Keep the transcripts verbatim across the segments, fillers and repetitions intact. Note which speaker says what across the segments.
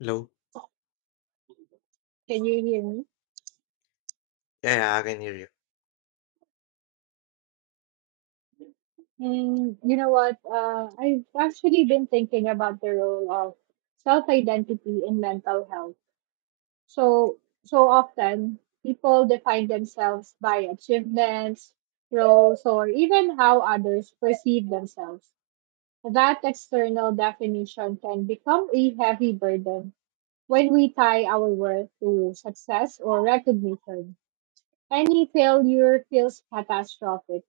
Speaker 1: Hello?
Speaker 2: Can you hear me?
Speaker 1: Yeah, yeah, I can hear you.
Speaker 2: And you know what? Uh, I've actually been thinking about the role of self-identity in mental health. So, so often people define themselves by achievements, roles, or even how others perceive themselves. That external definition can become a heavy burden when we tie our worth to success or recognition. Any failure feels catastrophic.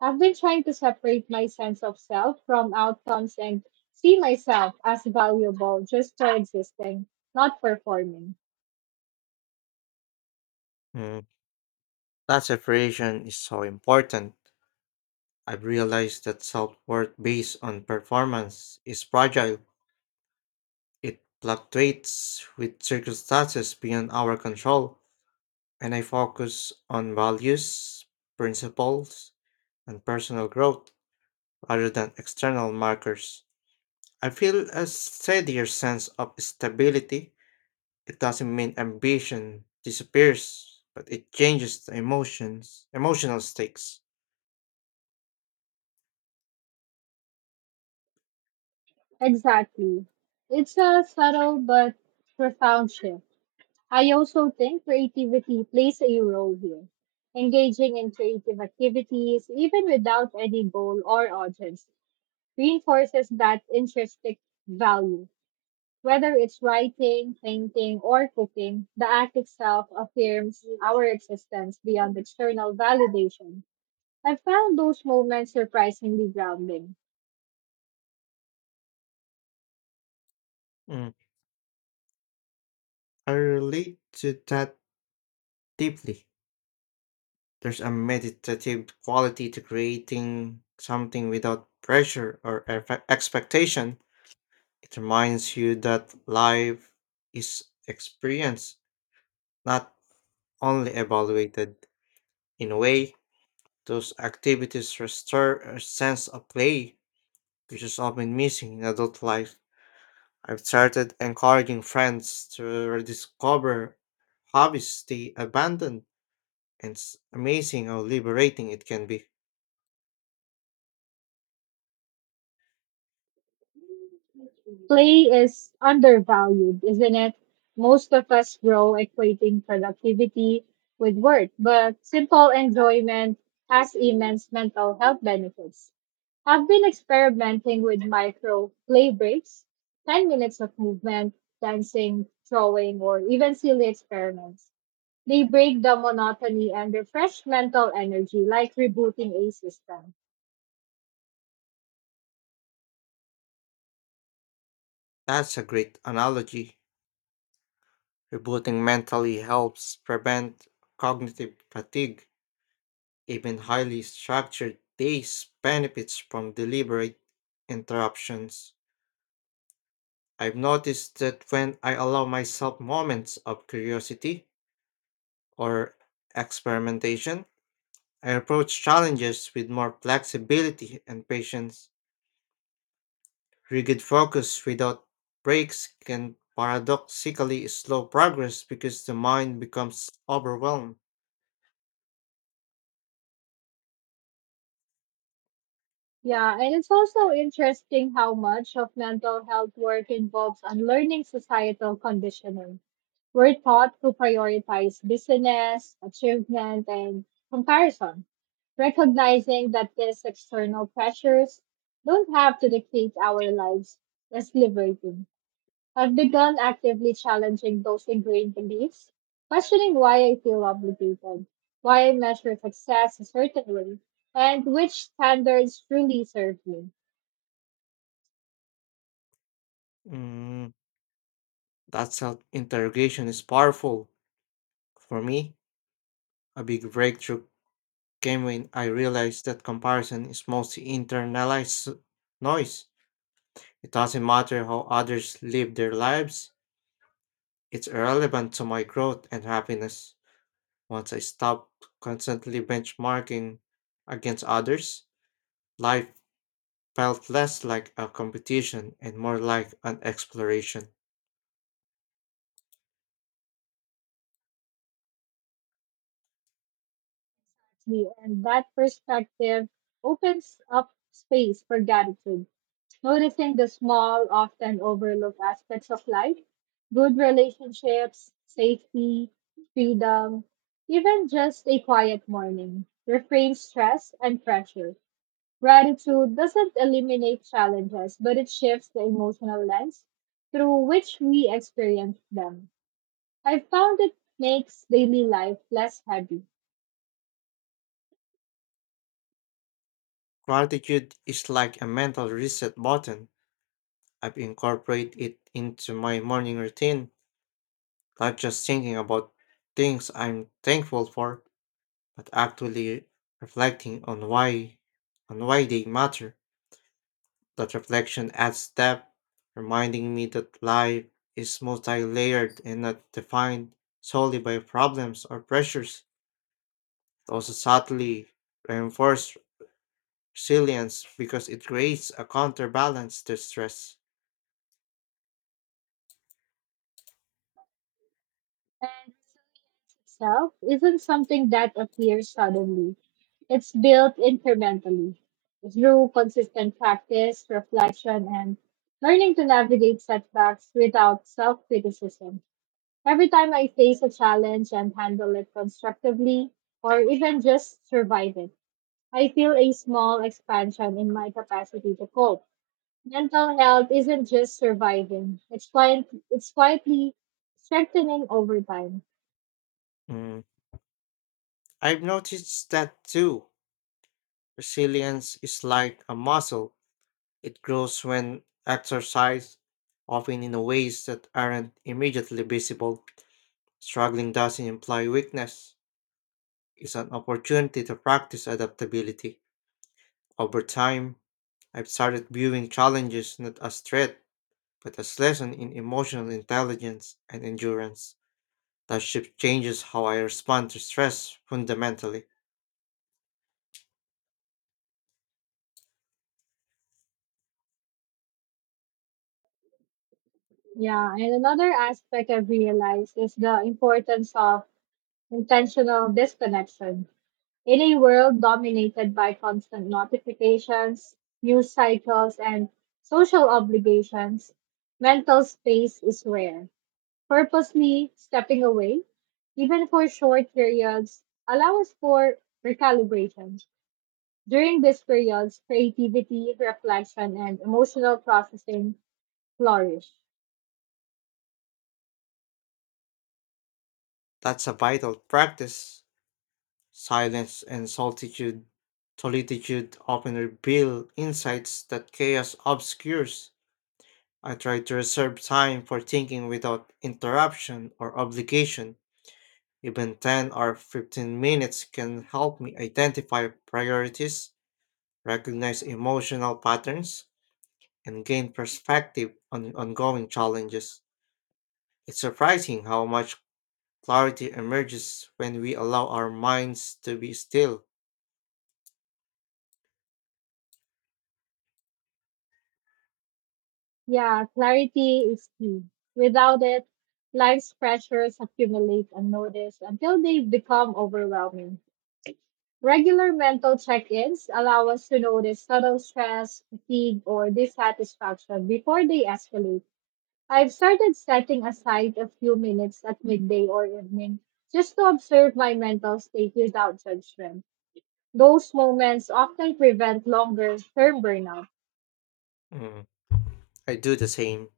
Speaker 2: I've been trying to separate my sense of self from outcomes and see myself as valuable just for existing, not performing.
Speaker 1: Mm, that separation is so important. I've realized that self worth based on performance is fragile. It fluctuates with circumstances beyond our control, and I focus on values, principles, and personal growth rather than external markers. I feel a steadier sense of stability. It doesn't mean ambition disappears, but it changes the emotions, emotional stakes.
Speaker 2: Exactly. It's a subtle but profound shift. I also think creativity plays a role here. Engaging in creative activities, even without any goal or audience, reinforces that intrinsic value. Whether it's writing, painting, or cooking, the act itself affirms our existence beyond external validation. I found those moments surprisingly grounding.
Speaker 1: Mm, I relate to that deeply. There's a meditative quality to creating something without pressure or eff- expectation. It reminds you that life is experienced, not only evaluated. In a way, those activities restore a sense of play, which is often missing in adult life. I've started encouraging friends to rediscover hobbies they abandoned. And it's amazing how liberating it can be.
Speaker 2: Play is undervalued, isn't it? Most of us grow equating productivity with work, but simple enjoyment has immense mental health benefits. I've been experimenting with micro play breaks, ten minutes of movement, dancing, throwing, or even silly experiments. They break the monotony and refresh mental energy like rebooting a system.
Speaker 1: That's a great analogy. Rebooting mentally helps prevent cognitive fatigue. Even highly structured days benefits from deliberate interruptions. I've noticed that when I allow myself moments of curiosity or experimentation, I approach challenges with more flexibility and patience. Rigid focus without breaks can paradoxically slow progress because the mind becomes overwhelmed.
Speaker 2: Yeah, and it's also interesting how much of mental health work involves unlearning societal conditioning. We're taught to prioritize business, achievement, and comparison, recognizing that these external pressures don't have to dictate our lives is liberating. I've begun actively challenging those ingrained beliefs, questioning why I feel obligated, why I measure success a certain way, and which standards truly serve me.
Speaker 1: Mm, that's how interrogation is powerful. For me, a big breakthrough came when I realized that comparison is mostly internalized noise. It doesn't matter how others live their lives, it's irrelevant to my growth and happiness. Once I stopped constantly benchmarking against others, life felt less like a competition and more like an exploration.
Speaker 2: me. And that perspective opens up space for gratitude. Noticing the small, often overlooked aspects of life, good relationships, safety, freedom, even just a quiet morning, refrains stress and pressure. Gratitude doesn't eliminate challenges, but it shifts the emotional lens through which we experience them. I found it makes daily life less heavy,
Speaker 1: Gratitude is like a mental reset button. I've incorporated it into my morning routine, not just thinking about things I'm thankful for, but actually reflecting on why on why they matter. That reflection adds depth, reminding me that life is multi-layered and not defined solely by problems or pressures. It also subtly reinforced resilience because it creates a counterbalance to stress.
Speaker 2: and resilience itself isn't something that appears suddenly. It's built incrementally through consistent practice, reflection, and learning to navigate setbacks without self criticism. Every time I face a challenge and handle it constructively, or even just survive it, I feel a small expansion in my capacity to cope. Mental health isn't just surviving, it's, quiet, it's quietly strengthening over time.
Speaker 1: Mm, I've noticed that too. Resilience is like a muscle, it grows when exercised, often in ways that aren't immediately visible. Struggling doesn't imply weakness, it's an opportunity to practice adaptability. Over time, I've started viewing challenges not as threat, but as lesson in emotional intelligence and endurance. That shift changes how I respond to stress fundamentally.
Speaker 2: Yeah, and another aspect I've realized is the importance of intentional disconnection. In a world dominated by constant notifications, news cycles, and social obligations, mental space is rare. Purposely stepping away, even for short periods, allows for recalibration. During these periods, creativity, reflection, and emotional processing flourish.
Speaker 1: That's a vital practice. Silence and solitude, Solitude often reveal insights that chaos obscures. I try to reserve time for thinking without interruption or obligation. Even ten or fifteen minutes can help me identify priorities, recognize emotional patterns, and gain perspective on ongoing challenges. It's surprising how much clarity emerges when we allow our minds to be still.
Speaker 2: Yeah, clarity is key. Without it, life's pressures accumulate unnoticed until they become overwhelming. Regular mental check ins allow us to notice subtle stress, fatigue, or dissatisfaction before they escalate. I've started setting aside a few minutes at midday or evening just to observe my mental state without judgment. Those moments often prevent longer term burnout.
Speaker 1: Mm, I do the same.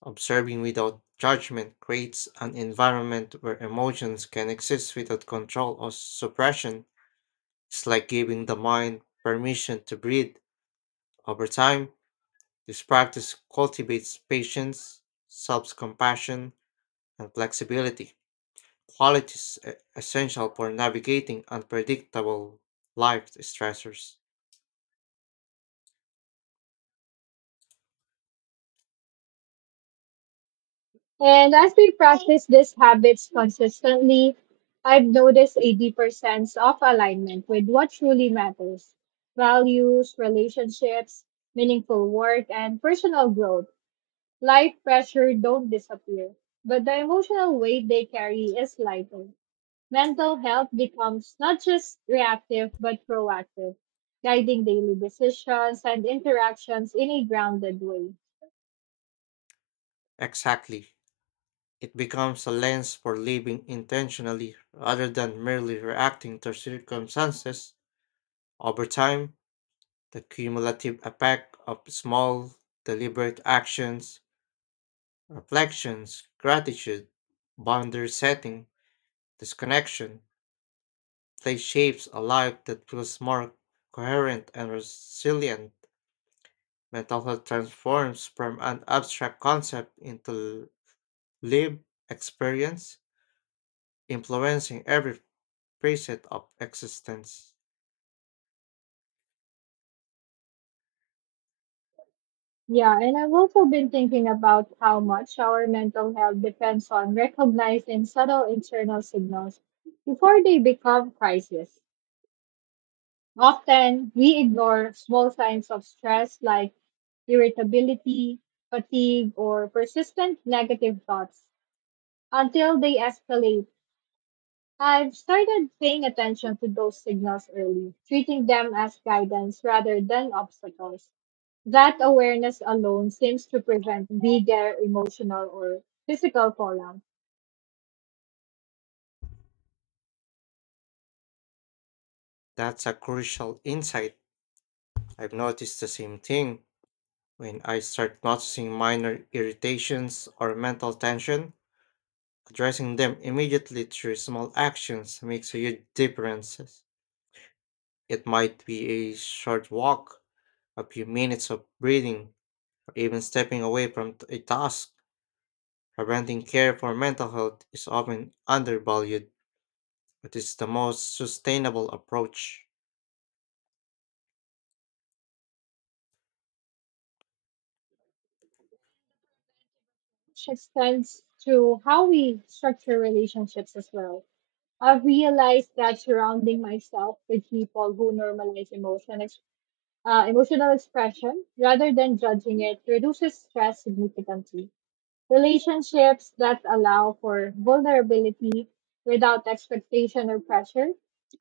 Speaker 1: Observing without judgment creates an environment where emotions can exist without control or suppression. It's like giving the mind permission to breathe. Over time, this practice cultivates patience, self compassion, and flexibility, qualities e- essential for navigating unpredictable life stressors.
Speaker 2: And as we practice these habits consistently, I've noticed a deeper sense of alignment with what truly matters: values, relationships, meaningful work, and personal growth. Life pressure don't disappear, but the emotional weight they carry is lighter. Mental health becomes not just reactive, but proactive, guiding daily decisions and interactions in a grounded way.
Speaker 1: Exactly. It becomes a lens for living intentionally rather than merely reacting to circumstances. Over time, the cumulative effect of small, deliberate actions, reflections, gratitude, boundary setting, disconnection, play shapes a life that feels more coherent and resilient. Mental health transforms from an abstract concept into lived experience, influencing every facet of existence.
Speaker 2: Yeah, and I've also been thinking about how much our mental health depends on recognizing subtle internal signals before they become crises. Often, we ignore small signs of stress like irritability, fatigue, or persistent negative thoughts until they escalate. I've started paying attention to those signals early, treating them as guidance rather than obstacles. That awareness alone seems to prevent bigger emotional or physical fallout,
Speaker 1: That's a crucial insight. I've noticed the same thing. When I start noticing minor irritations or mental tension, addressing them immediately through small actions makes a huge difference. It might be a short walk, a few minutes of breathing, or even stepping away from t- a task. Preventing care for mental health is often undervalued, but it's the most sustainable approach.
Speaker 2: which extends to how we structure relationships as well. I've realized that surrounding myself with people who normalize emotion, ex- uh, emotional expression rather than judging it reduces stress significantly. Relationships that allow for vulnerability without expectation or pressure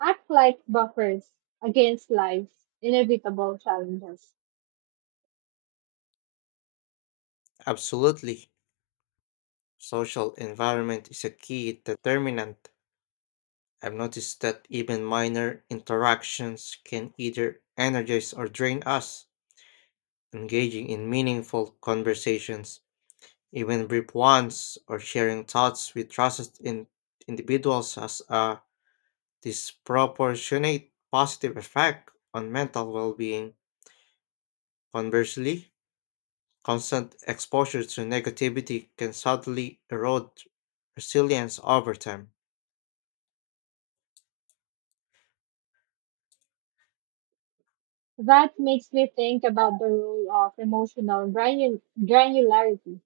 Speaker 2: act like buffers against life's inevitable challenges.
Speaker 1: Absolutely. Social environment is a key determinant. I've noticed that even minor interactions can either energize or drain us. Engaging in meaningful conversations, even brief ones, or sharing thoughts with trusted in individuals has a disproportionate positive effect on mental well being. Conversely, constant exposure to negativity can subtly erode resilience over time.
Speaker 2: That makes me think about the role of emotional granu- granularity,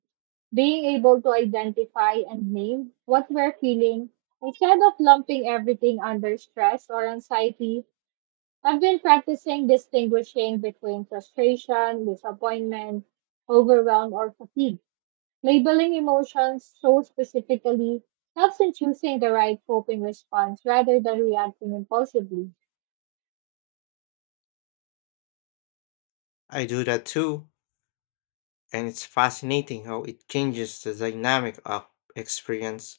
Speaker 2: being able to identify and name what we're feeling instead of lumping everything under stress or anxiety. I've been practicing distinguishing between frustration, disappointment, overwhelm, or fatigue. Labeling emotions so specifically helps in choosing the right coping response rather than reacting impulsively.
Speaker 1: I do that too. And it's fascinating how it changes the dynamic of experience.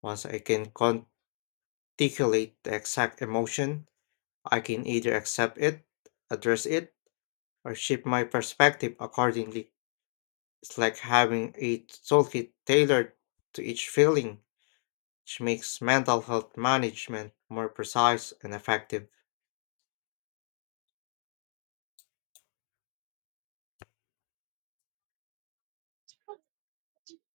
Speaker 1: Once I can articulate the exact emotion, I can either accept it, address it, or shift my perspective accordingly. It's like having a toolkit tailored to each feeling, which makes mental health management more precise and effective.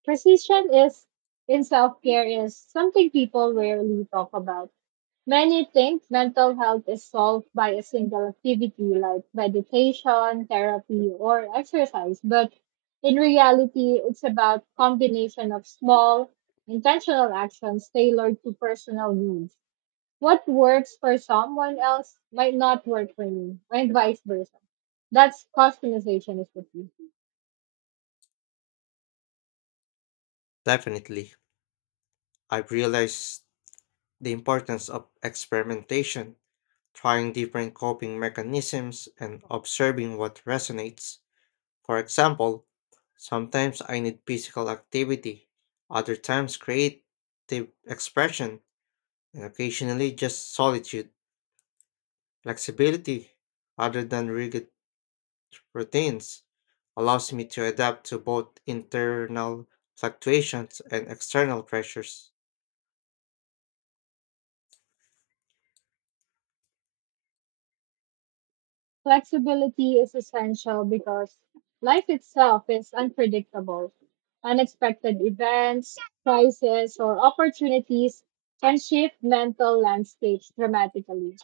Speaker 2: Precision is in self care is something people rarely talk about. Many think mental health is solved by a single activity like meditation, therapy, or exercise, but in reality, it's about combination of small, intentional actions tailored to personal needs. What works for someone else might not work for me, and vice versa. That's customization is the key.
Speaker 1: Definitely, I've realized the importance of experimentation trying different coping mechanisms and observing what resonates. For example, sometimes I need physical activity, other times creative expression, and occasionally just solitude. Flexibility, rather than rigid routines, allows me to adapt to both internal fluctuations and external pressures.
Speaker 2: Flexibility is essential because life itself is unpredictable. Unexpected events, crises, or opportunities can shift mental landscapes dramatically.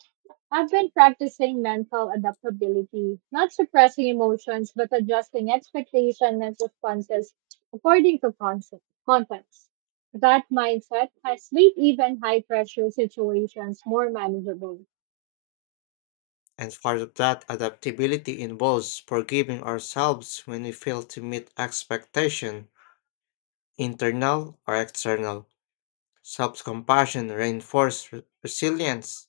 Speaker 2: I've been practicing mental adaptability, not suppressing emotions, but adjusting expectations and responses according to concept, context. That mindset has made even high pressure situations more manageable.
Speaker 1: And part of that adaptability involves forgiving ourselves when we fail to meet expectation internal or external. Self compassion reinforces re- resilience.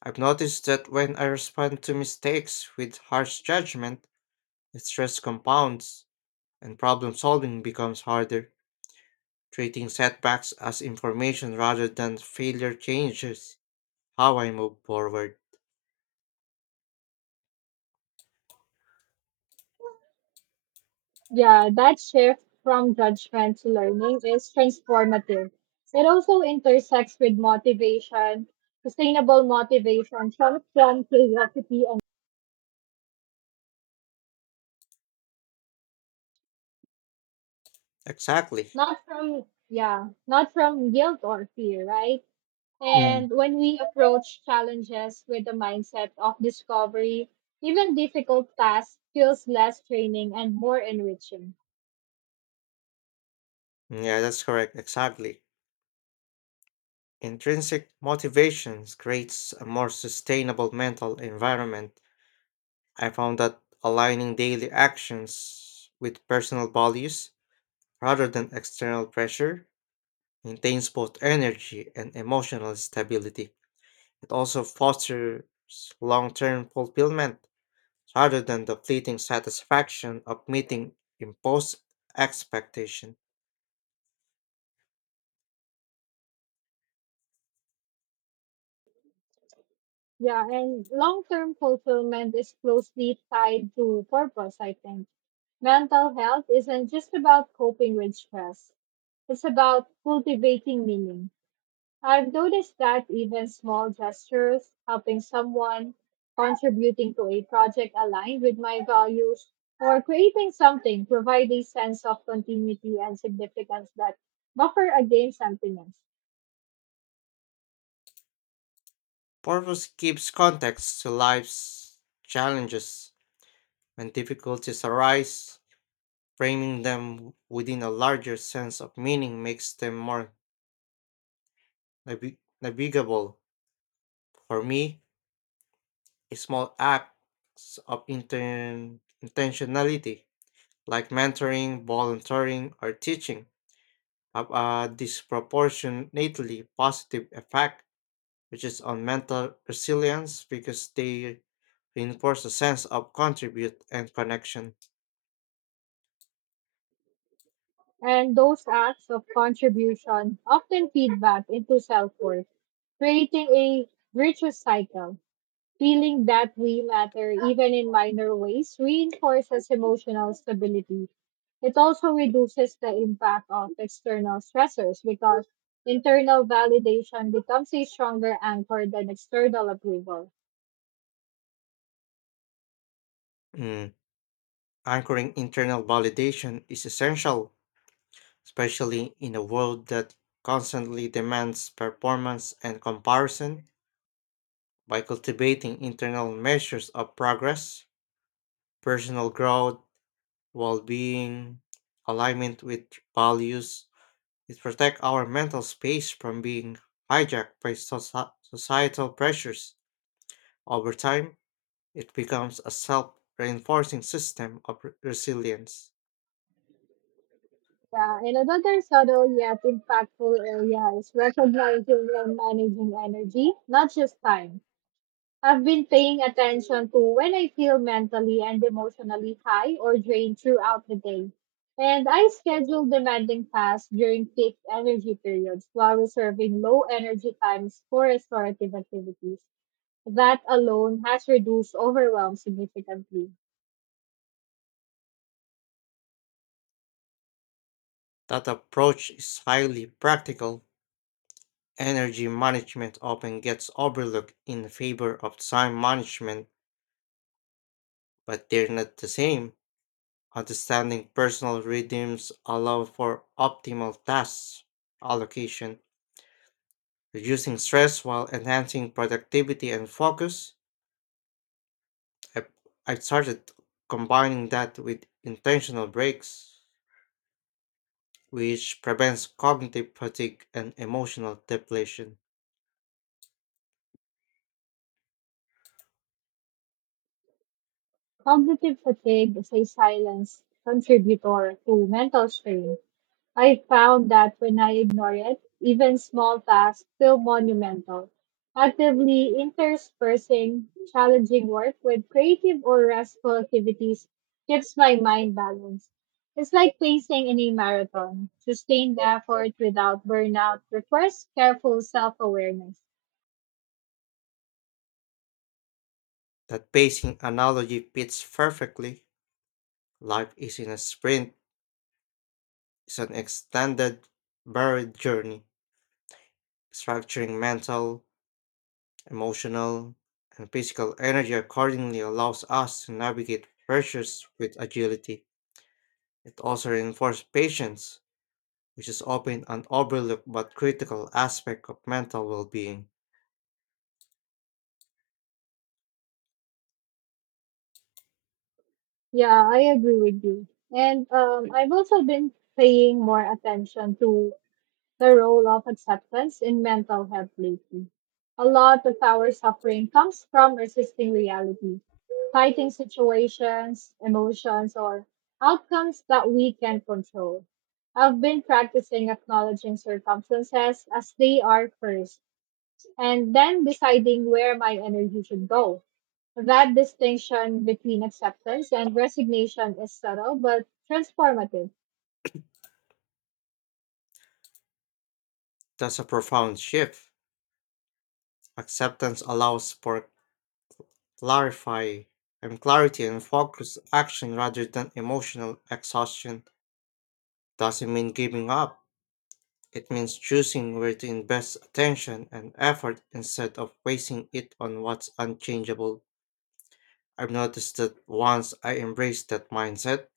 Speaker 1: I've noticed that when I respond to mistakes with harsh judgment, the stress compounds and problem solving becomes harder. Treating setbacks as information rather than failure changes how I move forward.
Speaker 2: Yeah, that shift from judgment to learning is transformative. It also intersects with motivation, sustainable motivation, comes from curiosity and
Speaker 1: Exactly.
Speaker 2: not from, yeah, not from guilt or fear, right?
Speaker 1: Mm.
Speaker 2: And when we approach challenges with the mindset of discovery, even difficult tasks feels less draining and more enriching.
Speaker 1: Yeah, that's correct. Exactly. Intrinsic motivations creates a more sustainable mental environment. I found that aligning daily actions with personal values rather than external pressure maintains both energy and emotional stability. It also fosters long term fulfillment rather than the fleeting satisfaction of meeting imposed expectation.
Speaker 2: Yeah, and long-term fulfillment is closely tied to purpose, I think. Mental health isn't just about coping with stress. It's about cultivating meaning. I've noticed that even small gestures, helping someone, contributing to a project aligned with my values, or creating something provide a sense of continuity and significance that buffer against sentiments.
Speaker 1: Purpose gives context to life's challenges. When difficulties arise, framing them within a larger sense of meaning makes them more Navi- navigable. For me, a small acts of inten- intentionality, like mentoring, volunteering, or teaching, have a disproportionately positive effect, which is on mental resilience because they reinforce a sense of contribute and connection.
Speaker 2: And those acts of contribution often feed back into self worth, creating a virtuous cycle. Feeling that we matter, even in minor ways, reinforces emotional stability. It also reduces the impact of external stressors because internal validation becomes a stronger anchor than external approval.
Speaker 1: Mm, anchoring internal validation is essential, especially in a world that constantly demands performance and comparison. By cultivating internal measures of progress, personal growth, well being, alignment with values, it protects our mental space from being hijacked by soci- societal pressures. Over time, it becomes a self reinforcing system of re- resilience.
Speaker 2: Yeah, and another subtle yet impactful area is recognizing and managing energy, not just time. I've been paying attention to when I feel mentally and emotionally high or drained throughout the day. And I schedule demanding tasks during peak energy periods while reserving low energy times for restorative activities. That alone has reduced overwhelm significantly.
Speaker 1: That approach is highly practical. Energy management often gets overlooked in favor of time management, but they're not the same. Understanding personal rhythms allow for optimal task allocation, reducing stress while enhancing productivity and focus. I've, I've started combining that with intentional breaks, which prevents cognitive fatigue and emotional depletion.
Speaker 2: Cognitive fatigue is a silent contributor to mental strain. I found that when I ignore it, even small tasks feel monumental. Actively interspersing challenging work with creative or restful activities keeps my mind balanced. It's like pacing in a marathon. Sustained effort without burnout requires careful self awareness.
Speaker 1: That pacing analogy fits perfectly. Life isn't a sprint, it's an extended, varied journey. Structuring mental, emotional, and physical energy accordingly allows us to navigate pressures with agility. It also reinforces patience, which is often an overlooked but critical aspect of mental well being.
Speaker 2: Yeah, I agree with you. And um, I've also been paying more attention to the role of acceptance in mental health lately. A lot of our suffering comes from resisting reality, fighting situations, emotions, or outcomes that we can control. I've been practicing acknowledging circumstances as they are first, and then deciding where my energy should go. That distinction between acceptance and resignation is subtle but transformative.
Speaker 1: That's a profound shift. Acceptance allows for clarify and clarity and focused action rather than emotional exhaustion. Doesn't mean giving up. It means choosing where to invest attention and effort instead of wasting it on what's unchangeable. I've noticed that once I embrace that mindset,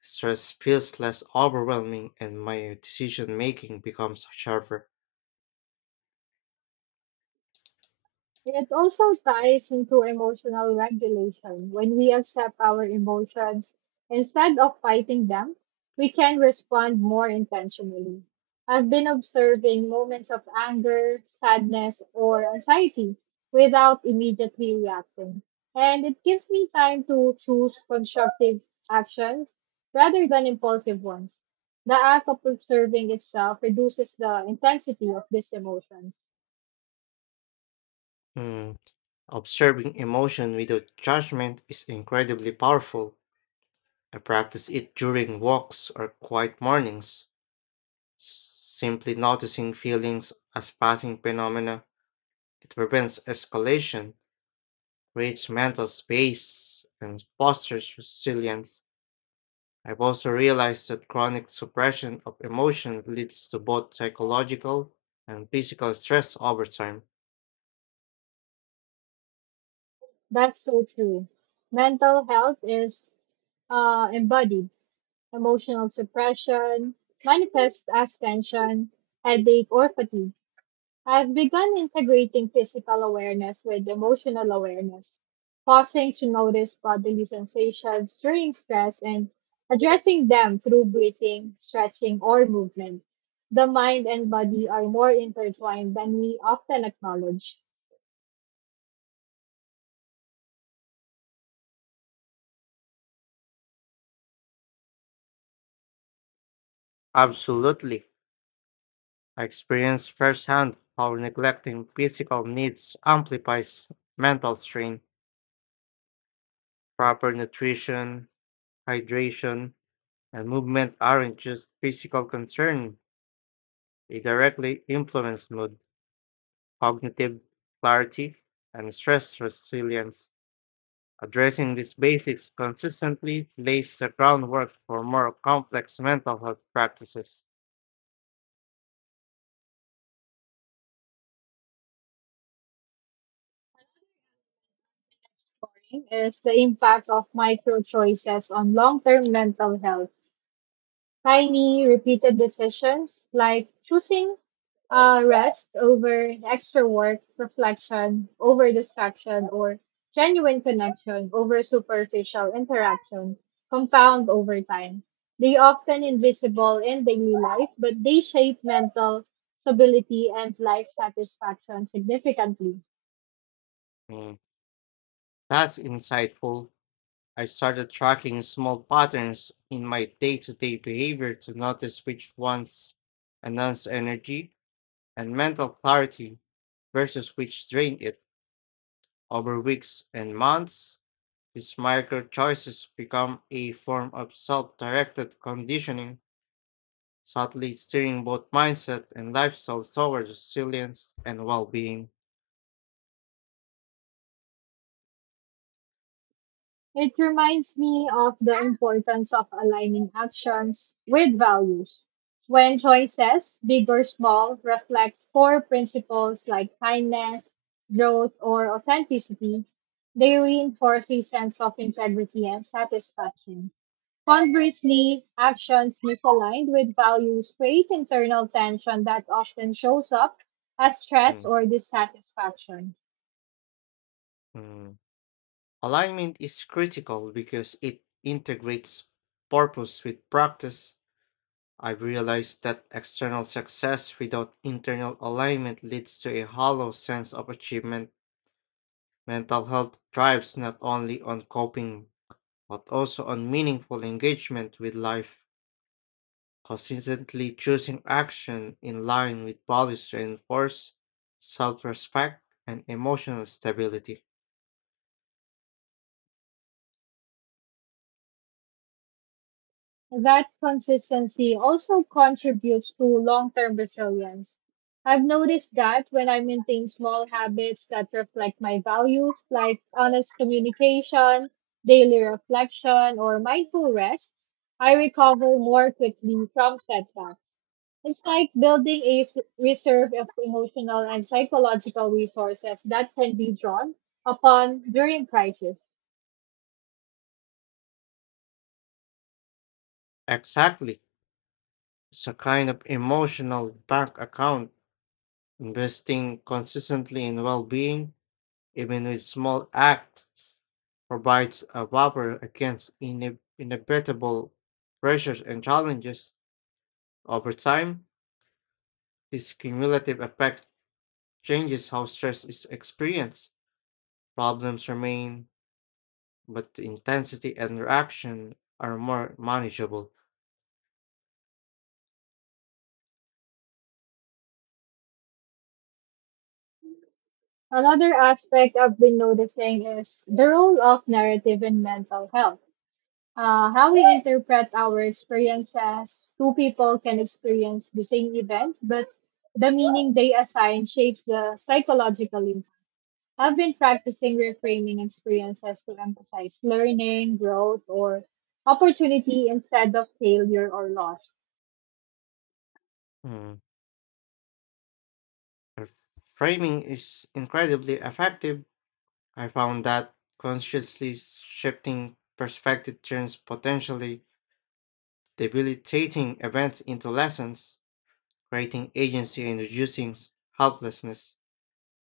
Speaker 1: stress feels less overwhelming and my decision making becomes sharper.
Speaker 2: It also ties into emotional regulation. When we accept our emotions instead of fighting them, we can respond more intentionally. I've been observing moments of anger, sadness, or anxiety without immediately reacting. And it gives me time to choose constructive actions rather than impulsive ones. The act of observing itself reduces the intensity of these emotions.
Speaker 1: Hmm, observing emotion without judgment is incredibly powerful. I practice it during walks or quiet mornings. s- Simply noticing feelings as passing phenomena, it prevents escalation, creates mental space, and fosters resilience. I've also realized that chronic suppression of emotion leads to both psychological and physical stress over time.
Speaker 2: That's so true. Mental health is uh, embodied. Emotional suppression manifests as tension, headache, or fatigue. I've begun integrating physical awareness with emotional awareness, pausing to notice bodily sensations during stress and addressing them through breathing, stretching, or movement. The mind and body are more intertwined than we often acknowledge.
Speaker 1: Absolutely. I experienced firsthand how neglecting physical needs amplifies mental strain. Proper nutrition, hydration, and movement aren't just physical concern, they directly influence mood, cognitive clarity, and stress resilience. Addressing these basics consistently lays the groundwork for more complex mental health practices.
Speaker 2: Morning is the impact of micro choices on long term mental health. Tiny, repeated decisions like choosing uh, rest over extra work, reflection over distraction, or genuine connection over superficial interaction compound over time. They often invisible in daily life, but they shape mental stability and life satisfaction significantly.
Speaker 1: Mm, that's insightful. I started tracking small patterns in my day to day behavior to notice which ones enhance energy and mental clarity versus which drain it. Over weeks and months, these micro choices become a form of self directed conditioning, subtly steering both mindset and lifestyle towards resilience and well being.
Speaker 2: It reminds me of the importance of aligning actions with values. When choices, big or small, reflect core principles like kindness, growth, or authenticity, they reinforce a sense of integrity and satisfaction. Conversely, actions misaligned with values create internal tension that often shows up as stress
Speaker 1: Mm,
Speaker 2: or dissatisfaction.
Speaker 1: mm, alignment is critical because it integrates purpose with practice. I've realized that external success without internal alignment leads to a hollow sense of achievement. Mental health thrives not only on coping, but also on meaningful engagement with life, consistently choosing action in line with values to enforce self respect and emotional stability.
Speaker 2: That consistency also contributes to long term resilience. I've noticed that when I maintain small habits that reflect my values, like honest communication, daily reflection, or mindful rest, I recover more quickly from setbacks. It's like building a s- reserve of emotional and psychological resources that can be drawn upon during crisis.
Speaker 1: Exactly. It's a kind of emotional bank account, investing consistently in well being, even with small acts, provides a buffer against ine- inevitable pressures and challenges. Over time, this cumulative effect changes how stress is experienced. Problems remain, but the intensity and reaction are more manageable.
Speaker 2: Another aspect I've been noticing is the role of narrative in mental health. Uh, how we interpret our experiences. Two people can experience the same event, but the meaning they assign shapes the psychological impact. I've been practicing reframing experiences to emphasize learning, growth, or opportunity instead of failure or loss.
Speaker 1: Mm. Her framing is incredibly effective. I found that consciously shifting perspective turns potentially debilitating events into lessons, creating agency and reducing s- helplessness.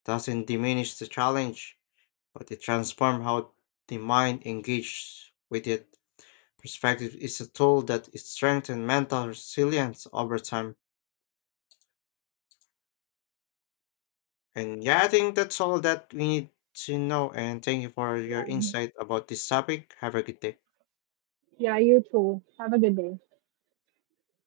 Speaker 1: Doesn't diminish the challenge, but it transforms how the mind engages with it. Perspective is a tool that strengthens mental resilience over time. And yeah, I think that's all that we need to know. And thank you for your
Speaker 2: Um,
Speaker 1: insight about this topic. Have a good day.
Speaker 2: yeah, you too. Have a good day.